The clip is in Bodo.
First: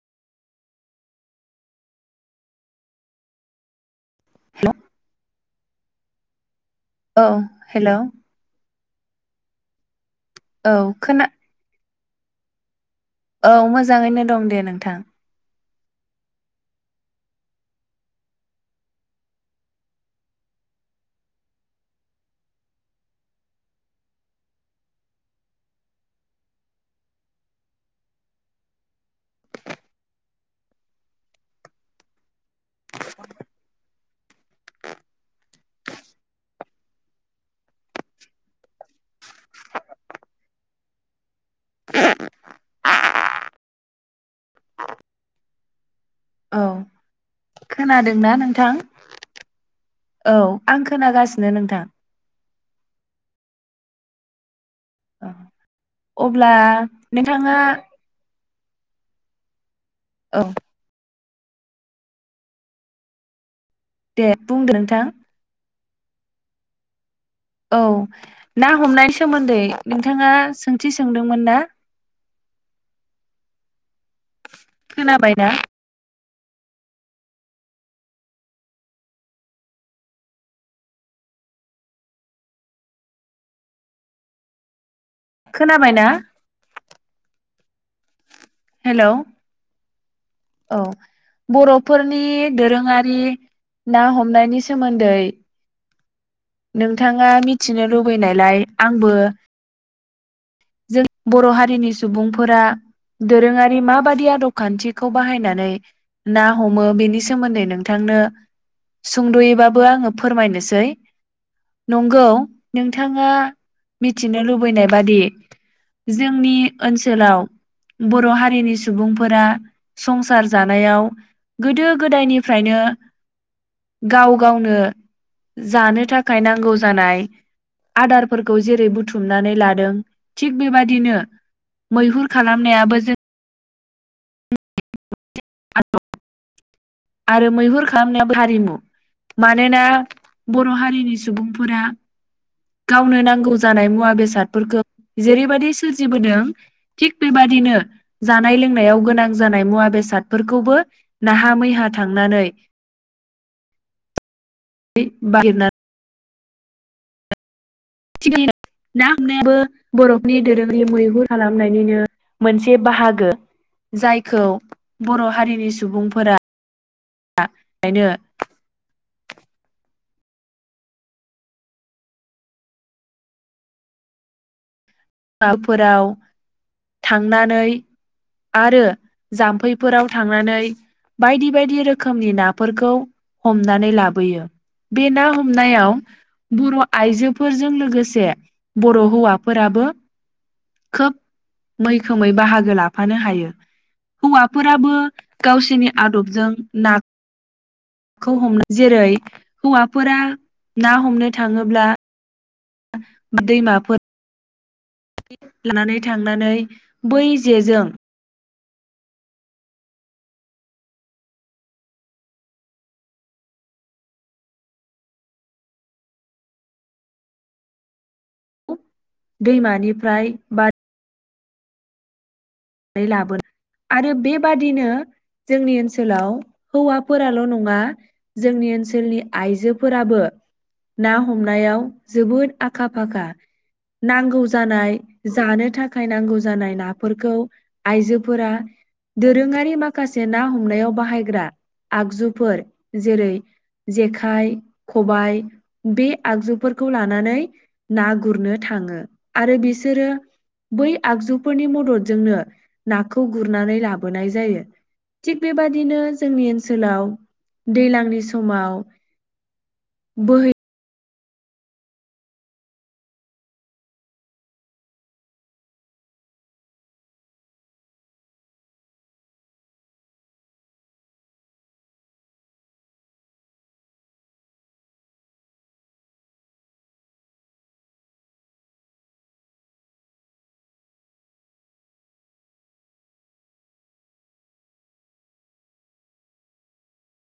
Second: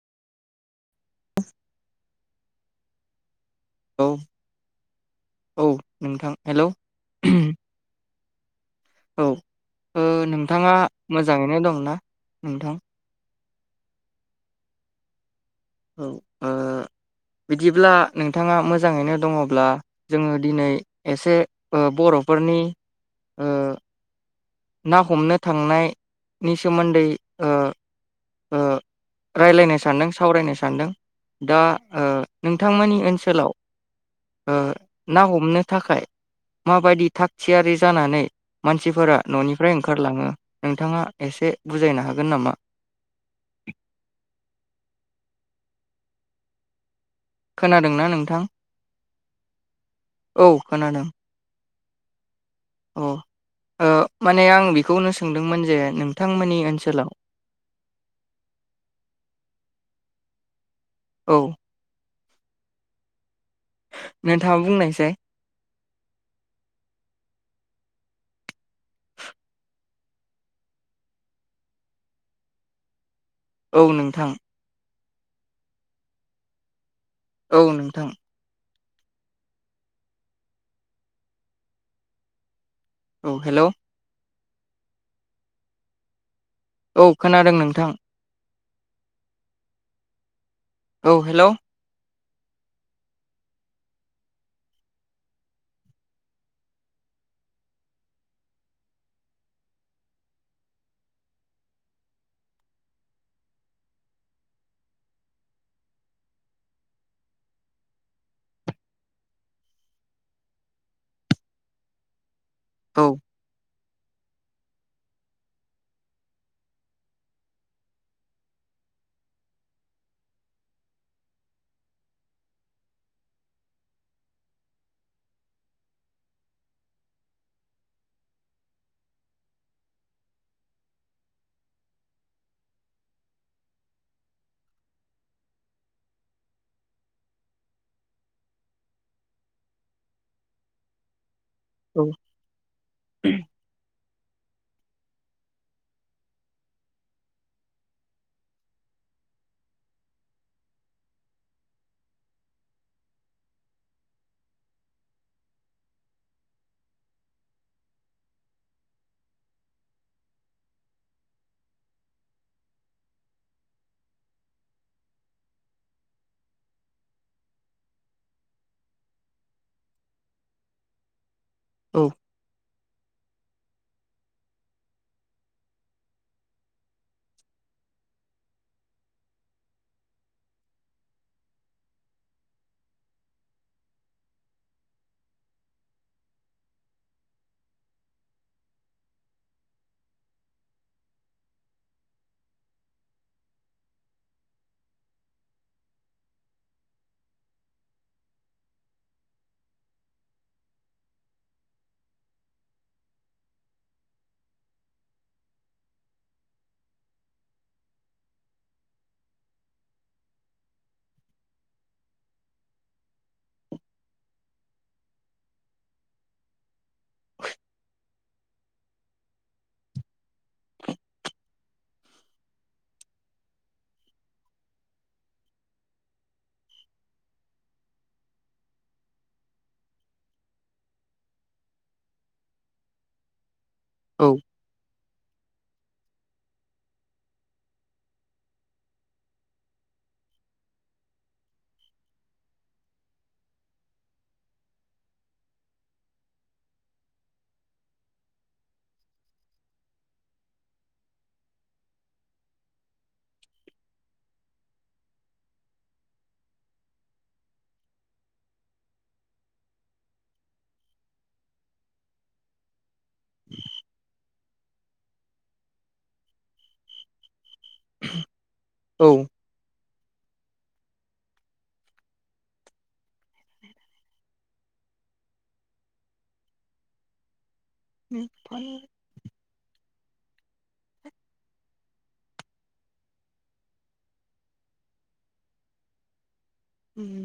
औ औ नोंथां हेलौ औ हेलौ औ औ नोंथाङा ओ खोना मोजाङैनो दंना नोंथां औ मोजाङैनो दं दे नोंथां औ ओ बिदिब्ला नोंथाङा मोजाङैनो दङब्ला जोङो दिनै एसे ओ बर'फोरनि ओ ना हमनो थांनायनि सोमोनदै ओ ओ रायलायनो सानदों सावरायनो सानदों दा ओ नोंथांमोननि ओनसोलाव ओ ना हमनो थाखाय माबायदि थाग थियारि जानानै मानसिफोरा न'निफ्राय ओंखारलाङो नोंथाङा एसे बुजायनो हागोन नामा औ खोनादोंना नोंथां औ आं खोनागासिनो नोंथां अ ओ माने आं बे बेखौनो औ सोंदोंमोन जे अब्ला नोंथांमोननि ओनसोलाव नोंथाङा औ औ दे नोंथाङा बुंदो नोंथां बुंनायसाय औ ना हमनाय सोमोन्दै नोंथाङा सोंथि सोंदोंमोन ना? औ नोंथां खोनाबाय ना? औ नोंथां औ हेलौ खोनाबायना? औ खोनादों नोंथां हेलौ औ हेल' औ बर'फोर नि दोरोङारि ना हमनायनि सोमोन्दै नोंथाङा मिथिनो लुबैनायलाय आंबो जों बर' हारिनि सुबुंफोरा दोरोङारि माबादि आदब खान्थिखौ बाहायनानै ना हमो बेनि सोमोन्दै नोंथांनो सुंद'यैबाबो आङो फोरमायनोसै नंगौ औ नोंथाङा? मिथिनो लुबैनाय बादि जोंनि ओनसोलाव बर हारिनि सुबुंफोरा संसार जानायाव गोदो गोदायनिफ्रायनो गाव गावनो जानो थाखाय नांगौ जानाय आदारफोरखौ जेरै बुथुमनानै लादों। थिग बेबादिनो मैहुर खालामनायाबो जों [unintelligible] आरो मैहुर खालामनायाबो हारिमु मानोना बर' हारिनि सु सुबुंफोरा गावनो नांगौ जानाय मुवा बेसादफोरखो जेरैबाददि सोरजिबोदों थिग बेबादिनो जानाय लोंनायाव गोनां जानाय मुवा बेसादफोरखौबो नाहा मैहा थांनानै [unintelligible] थिगैनो ना हमनायाबो बर'नि दोरोङि मैहुर खालामनायनिनो मोनसे बाहागो जायखौ बर' हारिनि सुबुंफोरा [unintelligible] औ हवाफोराव थांनानै आरो जाम्फैफोराव थांनानै बायदि बायदि रोखोमनि नाफोरखौ हमनानै लाबोयो बे ना हमनायाव बर' आइजोफोरजों लोगोसे बर' हौवाफोराबो खोब मैखोमै बाहागो लाफानो हायो हौवाफोराबो गावसिनि आदबजों ना खौ हमनो जेरै हौवाफोरा ना हमनो थाङोब्ला दैमाफोर [unintelligible] नानै थांनानै बै जेजों [unintelligible] दैमानिफ्राय बा लाबोन आरो बेबादिनो जोंनि ओनसोलाव हौवाफोराल' नङा जोंनि ओनसोलनि आइजोफोराबो ना हमनायाव नांगौ जानाय जानो थाख सायनांगौ जानाय नाफोरखौ आइजोफोरा दोरोङारि माखासे ना हमनायाव बाहायग्रा आगजुफोर जेरै जेखाइ खबाइ बे आगजुफोरखौ लानानै ना गुरनो थाङो आरो बिसोरो बै आगजुफोरनि मददजोंनो नाखौ गुरनानै लाबोनाय जायो थिग बेबादिनो जोंनि ओनसोलाव दैलांनि समाव बोहै [inaudible] [unintelligible] औ [unintelligible] उम